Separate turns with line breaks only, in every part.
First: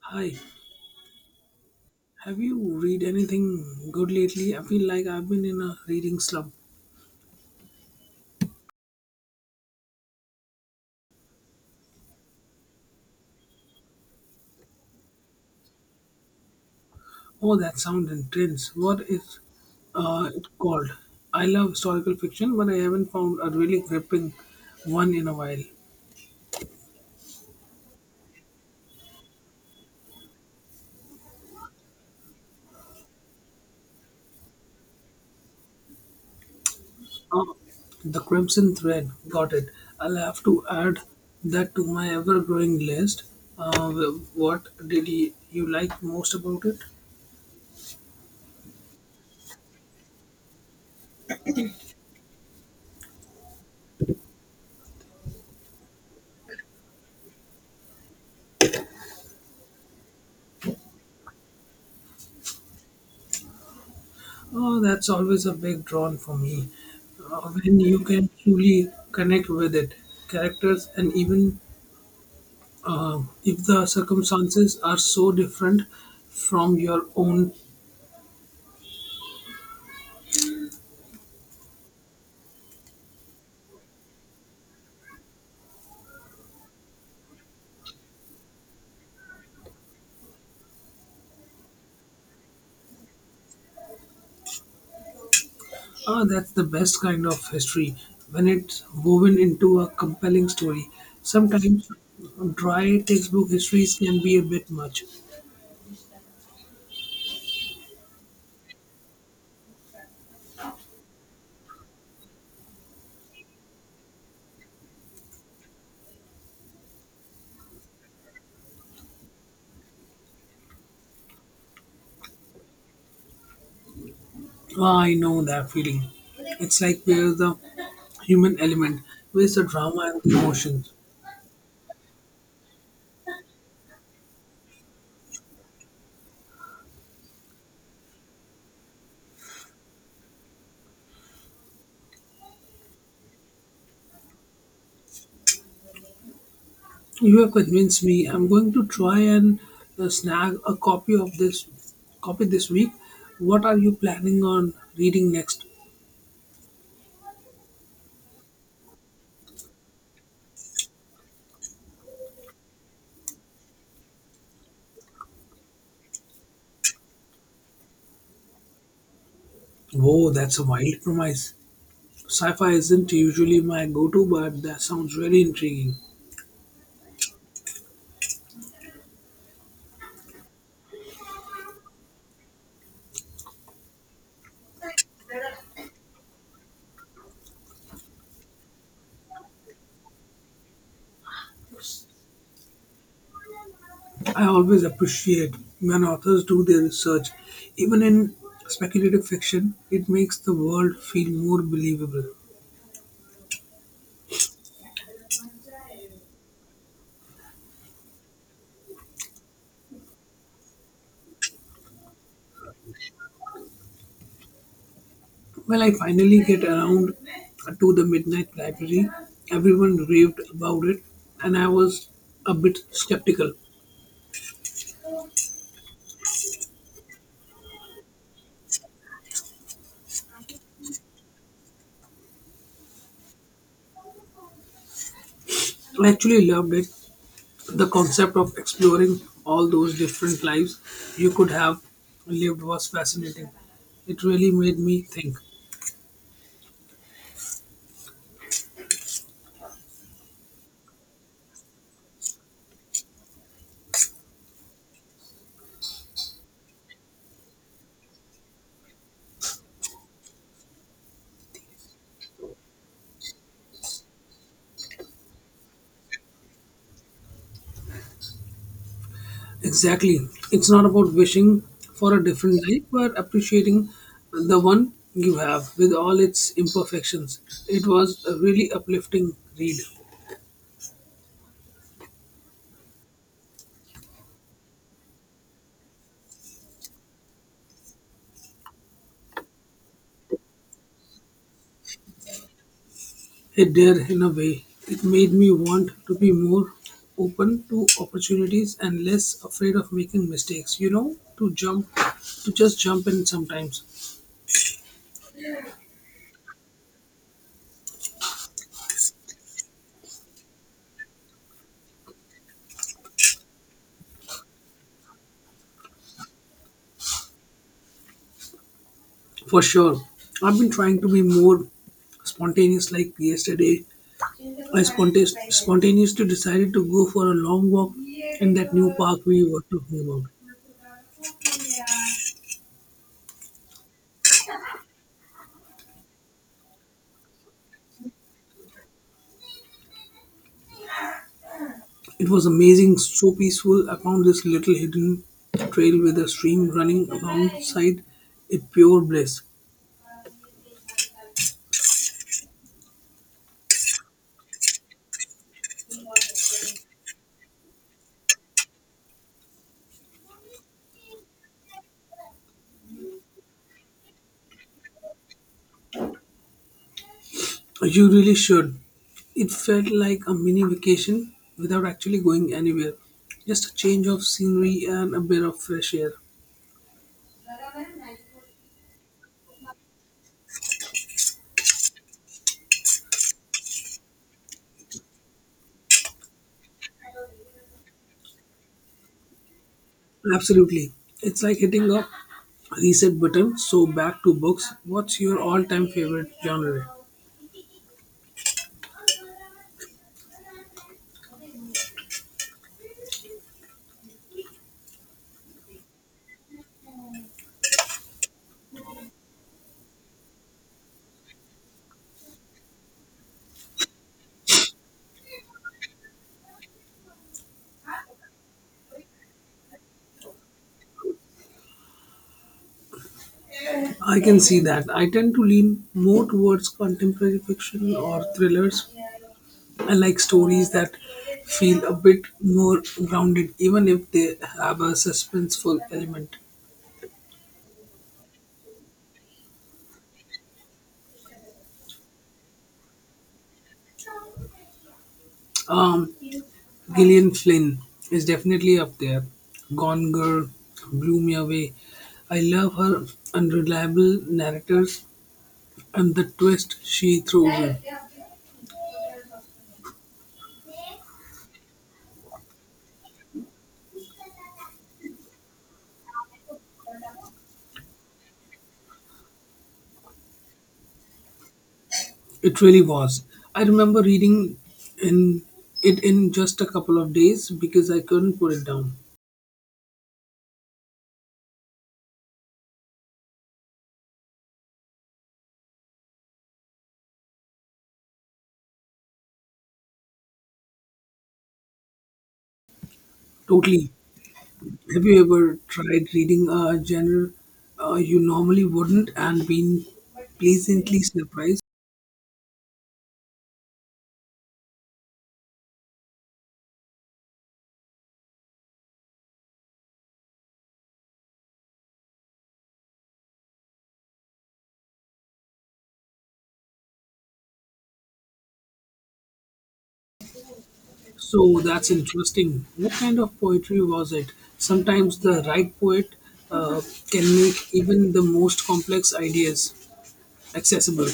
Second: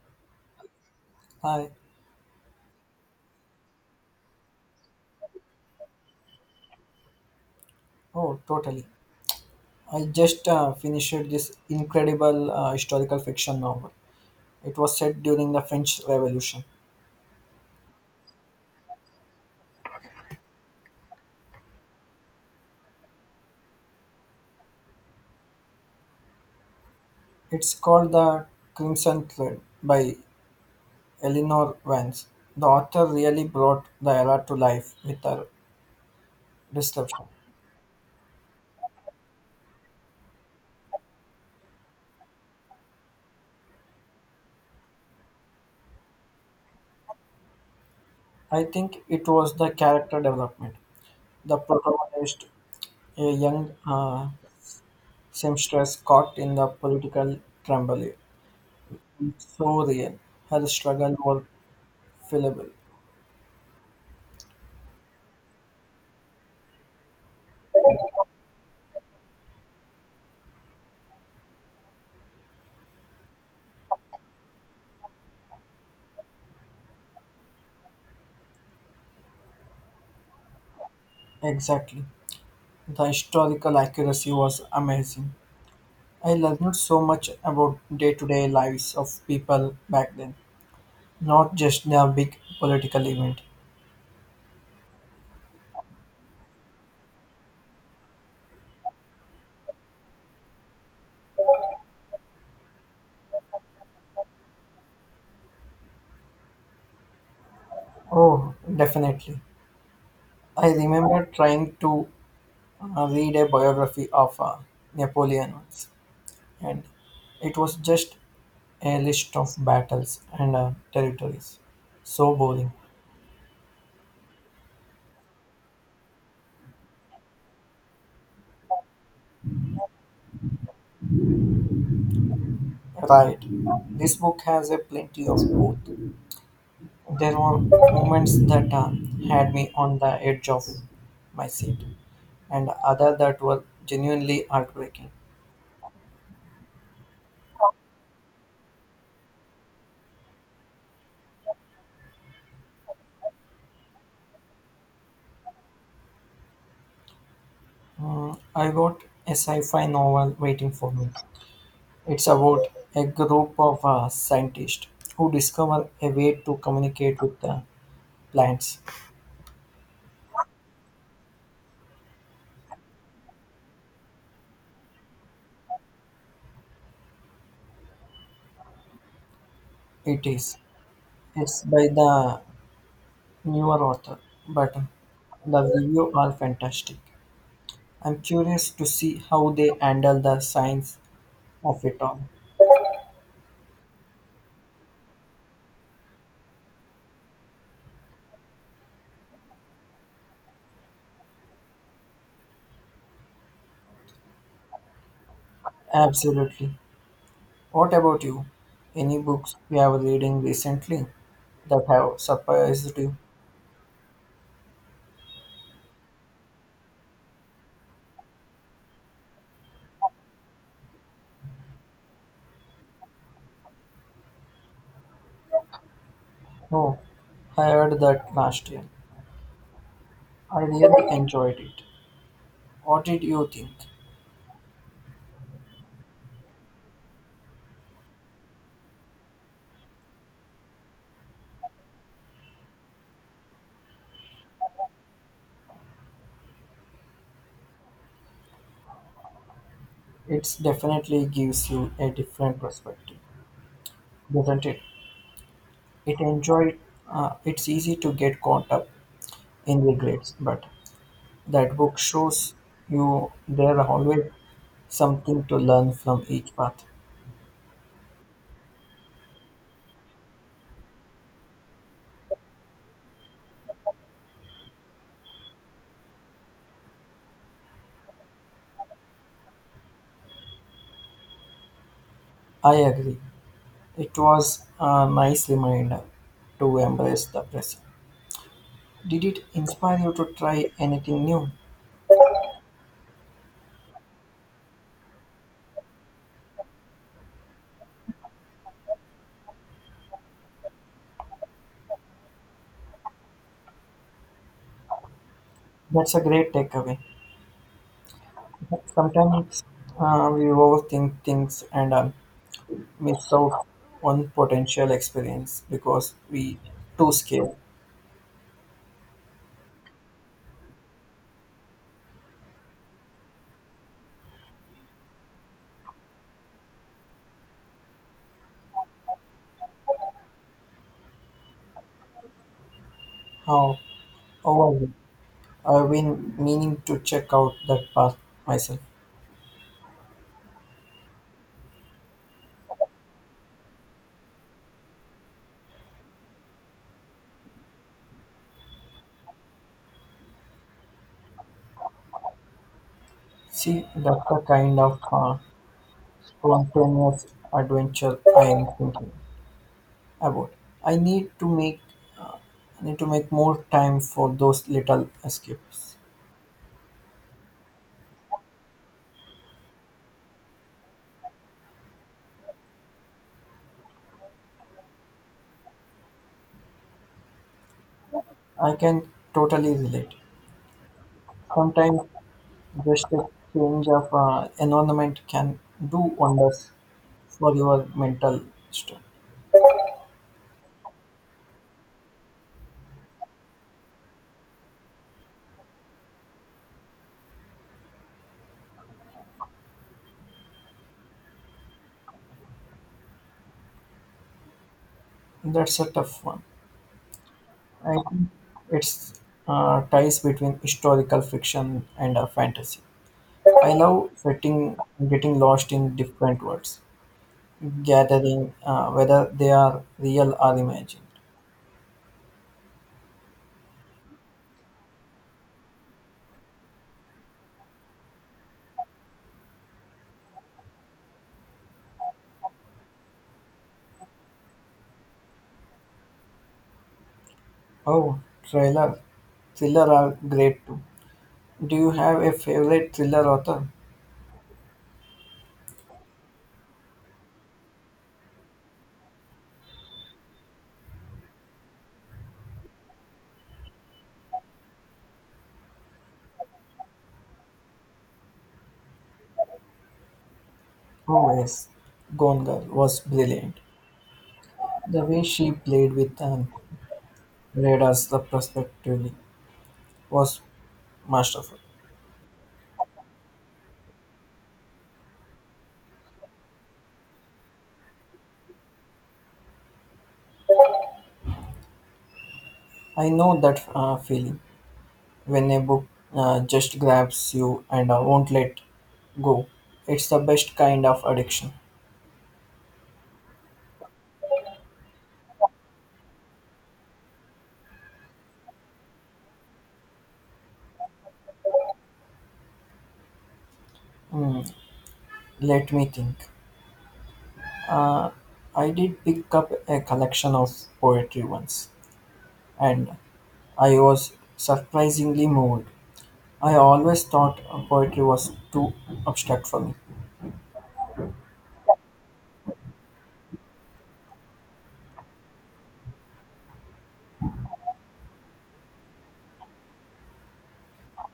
Hi,
Hi!
have you read anything good lately? I feel like I've been in a reading slump.
Oh, totally. I just finished this incredible historical fiction novel. It was set during the French Revolution.
Oh, that sound intense. What is it called? I love historical fiction, but I haven't found a really gripping one in a while.
It's called The Crimson Thread by Eleanor Vance. The author really brought the era to life with her description.
Oh, The Crimson Thread. Got it. I'll have to add that to my ever growing list. What did you like most about it?
I think it was the character development. The protagonist, a young seamstress caught in the political turmoil, so real. Her struggle was fillable.
Oh, that's always a big drawn for me. When you can truly connect with it, characters, and even if the circumstances are so different from your own,
Exactly. The historical accuracy was amazing. I learned so much about day to day lives of people back then, not just their big political event.
that's the best kind of history. When it's woven into a compelling story, sometimes dry textbook histories can be a bit much.
Oh, definitely. I remember trying to read a biography of Napoleon once, and it was just a list of battles and territories. So boring.
Ah, I know that feeling. It's like where's the human element, where's the drama and the emotion?
Right. This book has a plenty of both. There were moments that had me on the edge of my seat, and other that were genuinely heartbreaking.
You have convinced me. I'm going to try and snag a copy of this copy this week. What are you planning on reading next?
I wrote a sci-fi novel waiting for me. It's about a group of scientists who discover a way to communicate with the plants.
Whoa, that's a wild premise. Sci-fi isn't usually my go-to, but that sounds really intriguing.
It is. It's by the newer author, but the review are fantastic. I'm curious to see how they handle the science of it all.
I always appreciate when authors do their research, even in speculative fiction. It makes the world feel more believable.
Absolutely. What about you? Any books you have reading recently that have surprised you?
Well, I finally get around to the Midnight Library, everyone raved about it, and I was a bit skeptical.
Oh, I heard that last year. I really enjoyed it. What did you think?
I actually loved it. The concept of exploring all those different lives you could have lived was fascinating. It really made me think.
It definitely gives you a different perspective, doesn't it? It enjoyed. It's easy to get caught up in regrets, but that book shows you there are always something to learn from each path.
Exactly. It's not about wishing for a different life, but appreciating the one you have with all its imperfections. It was a really uplifting read.
I agree. It was a nice reminder to embrace the present. Did it inspire you to try anything new?
It did, in a way. It made me want to be more open to opportunities and less afraid of making mistakes, you know, to just jump in sometimes.
That's a great takeaway. Sometimes we overthink things and miss out on potential experience because we too scared.
For sure. I've been trying to be more spontaneous, like yesterday. I spontaneously decided to go for a long walk in that new park we were talking about.
How overwhelmed. I've been meaning to check out that path myself.
It was amazing, so peaceful. I found this little hidden trail with a stream running alongside a pure bliss.
See, that's the kind of spontaneous adventure I am thinking about. I need to make I need to make more time for those little escapes.
You really should. It felt like a mini vacation without actually going anywhere. Just a change of scenery and a bit of fresh air.
I can totally relate. Sometimes just a change of environment can do wonders for your mental strength.
Absolutely. It's like hitting a reset button. So back to books. What's your all-time favorite genre?
That's a tough one. I think it's ties between historical fiction and fantasy. I love getting lost in different worlds, gathering whether they are real or imagined.
I can see that. I tend to lean more towards contemporary fiction or thrillers. I like stories that feel a bit more grounded even if they have a suspenseful element.
Oh, thriller, thriller are great too. Do you have a favorite thriller author?
Um, Gillian Flynn is definitely up there. Gone Girl blew me away. I love her unreliable narrators and the twist she throws in.
Oh yes, Gone Girl was brilliant. The way she played with and read us the perspectively was masterful.
It really was. I remember reading in it in just a couple of days because I couldn't put it down.
I know that feeling when a book just grabs you and won't let go. It's the best kind of addiction.
Totally. Have you ever tried reading a genre you normally wouldn't and been pleasantly surprised?
Hmm, let me think. Uh, I did pick up a collection of poetry once, and I was surprisingly moved. I always thought poetry was too abstract for me.
So that's interesting. What kind of poetry was it? Sometimes the right poet uh, can make even the most complex ideas accessible.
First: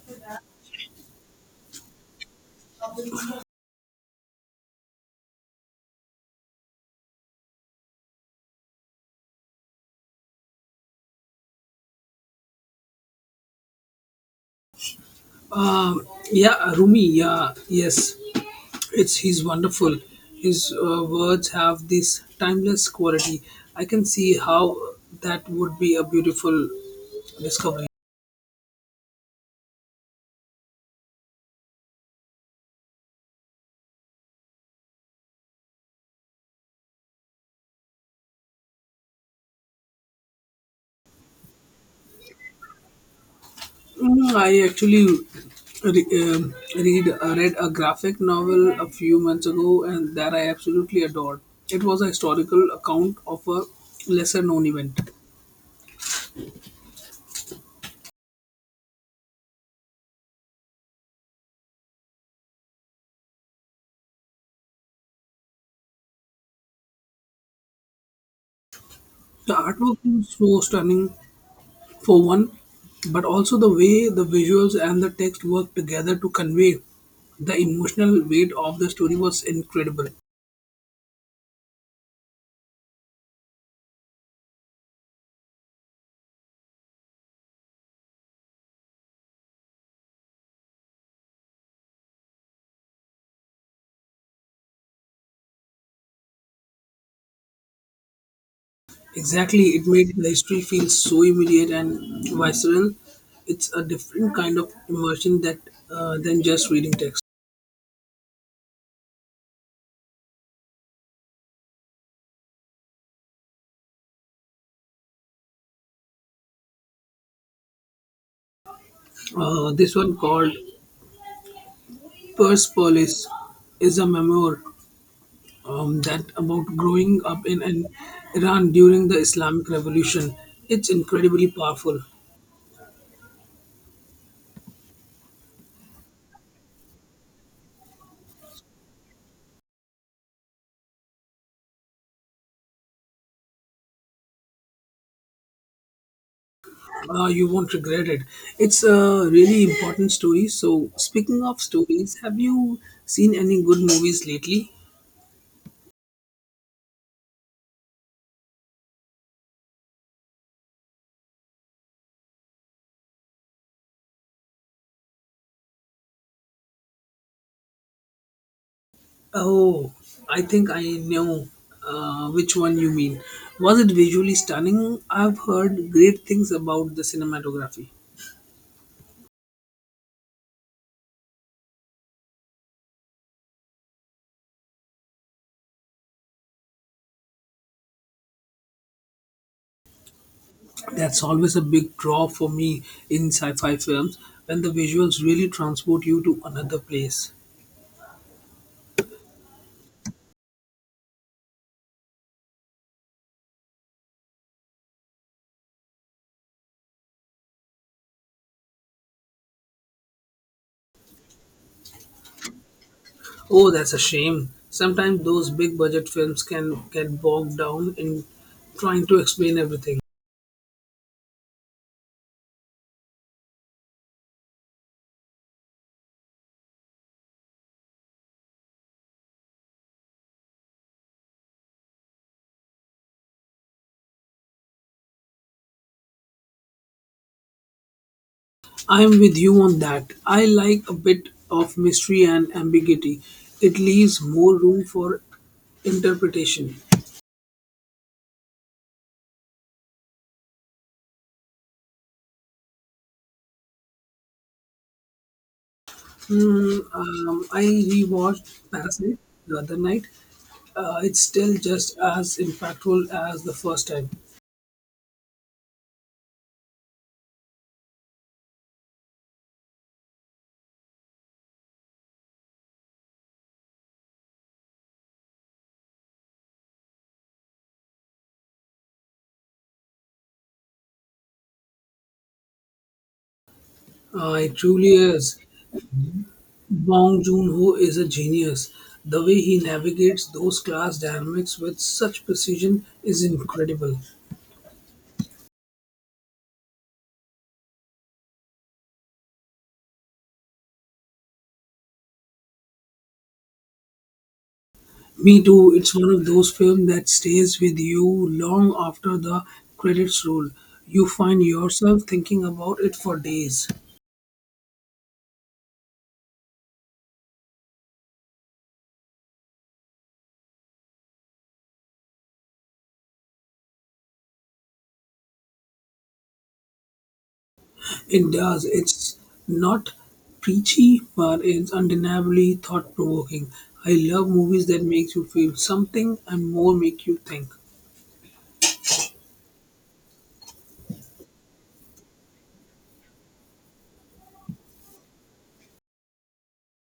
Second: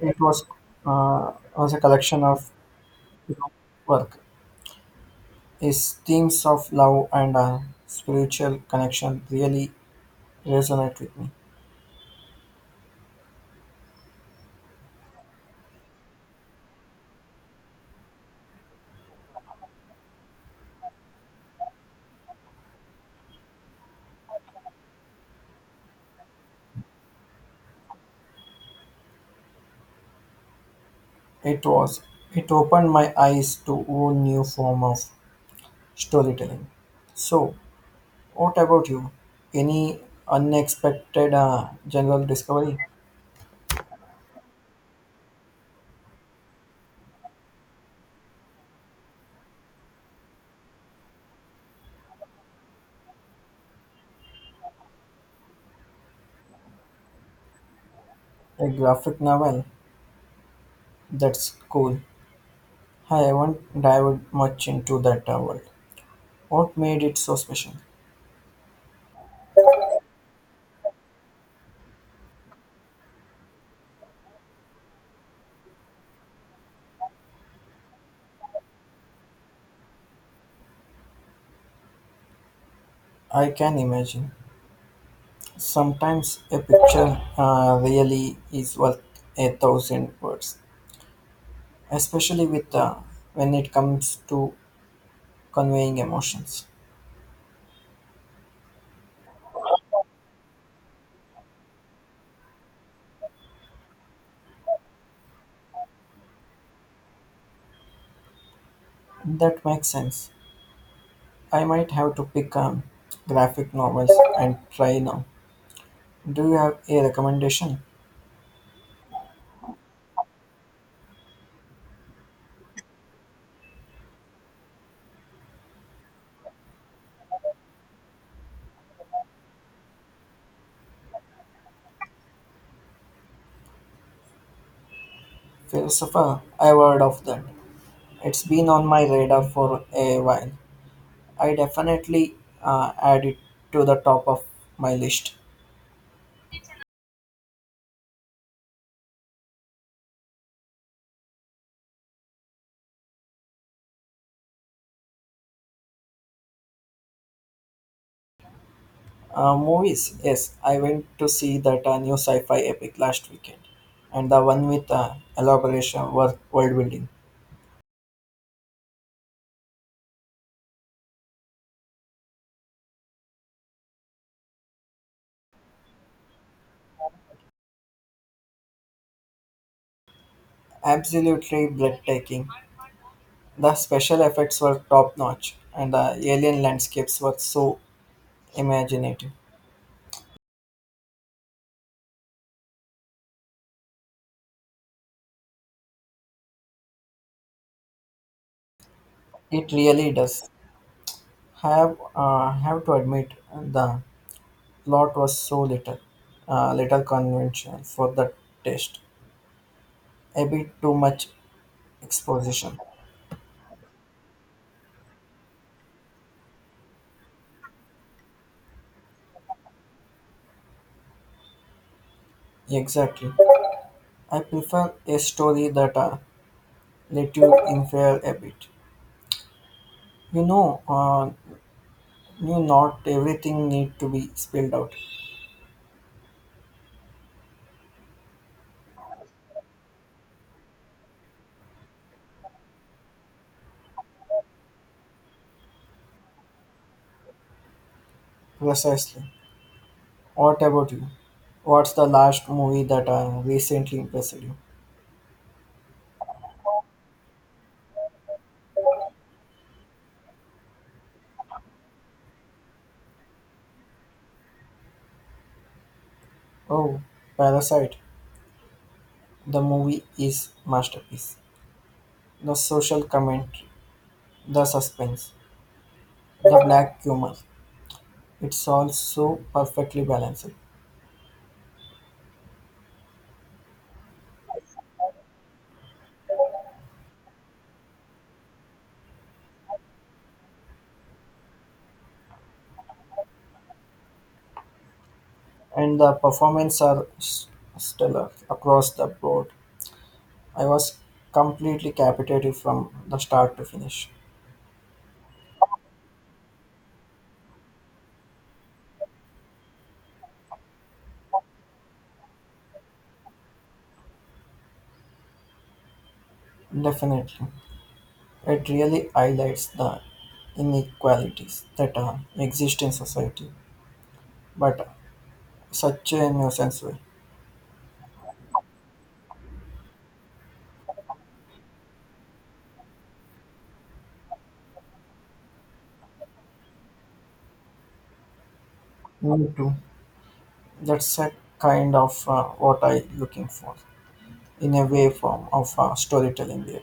It was uh, a collection of you know, work. His themes of love and spiritual connection really resonate with me.
Yeah, Rumi. Yeah, yes, it's he's wonderful. His words have this timeless quality. I can see how that would be a beautiful discovery.
It was it opened my eyes to a new form of storytelling. So, what about you? Any unexpected general discovery?
I actually re- um, read a graphic novel a few months ago, and that I absolutely adored. It was a historical account of a lesser known event.
A graphic novel? That's cool. I haven't dived much into that world. What made it so special?
The artwork was so stunning for one, but also the way the visuals and the text worked together to convey the emotional weight of the story was incredible.
I can imagine. Sometimes a picture really is worth a thousand words, especially with when it comes to conveying emotions.
Exactly, it made the history feel so immediate and visceral. It's a different kind of immersion that than just reading text.
That makes sense. I might have to pick graphic novels and try now. Do you have a recommendation?
This one called Persepolis is a memoir that about growing up in Iran during the Islamic Revolution. It's incredibly powerful.
Philosopher, I've heard of that. It's been on my radar for a while. I definitely add it to the top of my list.
You won't regret it. It's a really important story. So, speaking of stories, have you seen any good movies lately?
Movies, yes, I went to see that new sci-fi epic last weekend, and the one with elaboration work world building.
Oh, I think I know which one you mean. Was it visually stunning? I've heard great things about the cinematography.
Absolutely breathtaking. The special effects were top notch, and the alien landscapes were so imaginative.
That's always a big draw for me in sci fi films when the visuals really transport you to another place.
It really does. Have to admit the plot was so little, little conventional for the test. A bit too much exposition.
Oh, that's a shame. Sometimes those big budget films can get bogged down in trying to explain everything.
Exactly. I prefer a story that let you infer a bit. You know, you not everything need to be spelled out
I'm with you on that. I like a bit of mystery and ambiguity, it leaves more room for interpretation.
precisely. What about you? What's the last movie that recently impressed you?
I rewatched Parasite the other night. It's still just as impactful as the first time.
Oh, Parasite. The movie is masterpiece. The social commentary, the suspense, the black humor. It's all so perfectly balanced,
It truly is. Bong Joon-ho is a genius. The way he navigates those class dynamics with such precision is incredible.
and the performances are stellar across the board. I was completely captivated from the start to finish.
Me too. It's one of those films that stays with you long after the credits roll. You find yourself thinking about it for days.
Definitely, it really highlights the inequalities that exist in society, but such a nuisance way.
It does. It's not preachy, but it's undeniably thought-provoking. I love movies that make you feel something and more make you think.
Me too. That's a kind of what I looking for in a way form of storytelling there.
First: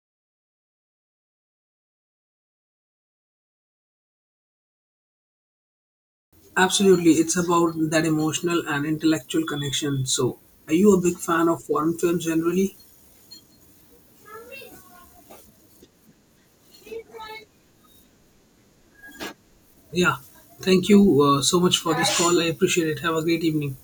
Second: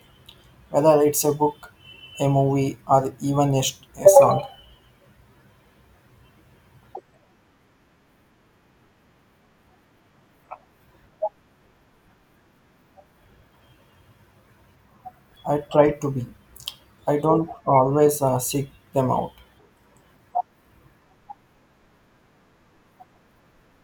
Whether it's a book, a movie, or even a song,
Absolutely, it's about that emotional and intellectual connection. So, are you a big fan of foreign films generally?
I try to be. I don't always seek them out.
Yeah. Thank you so much for this call. I appreciate it. Have a great evening.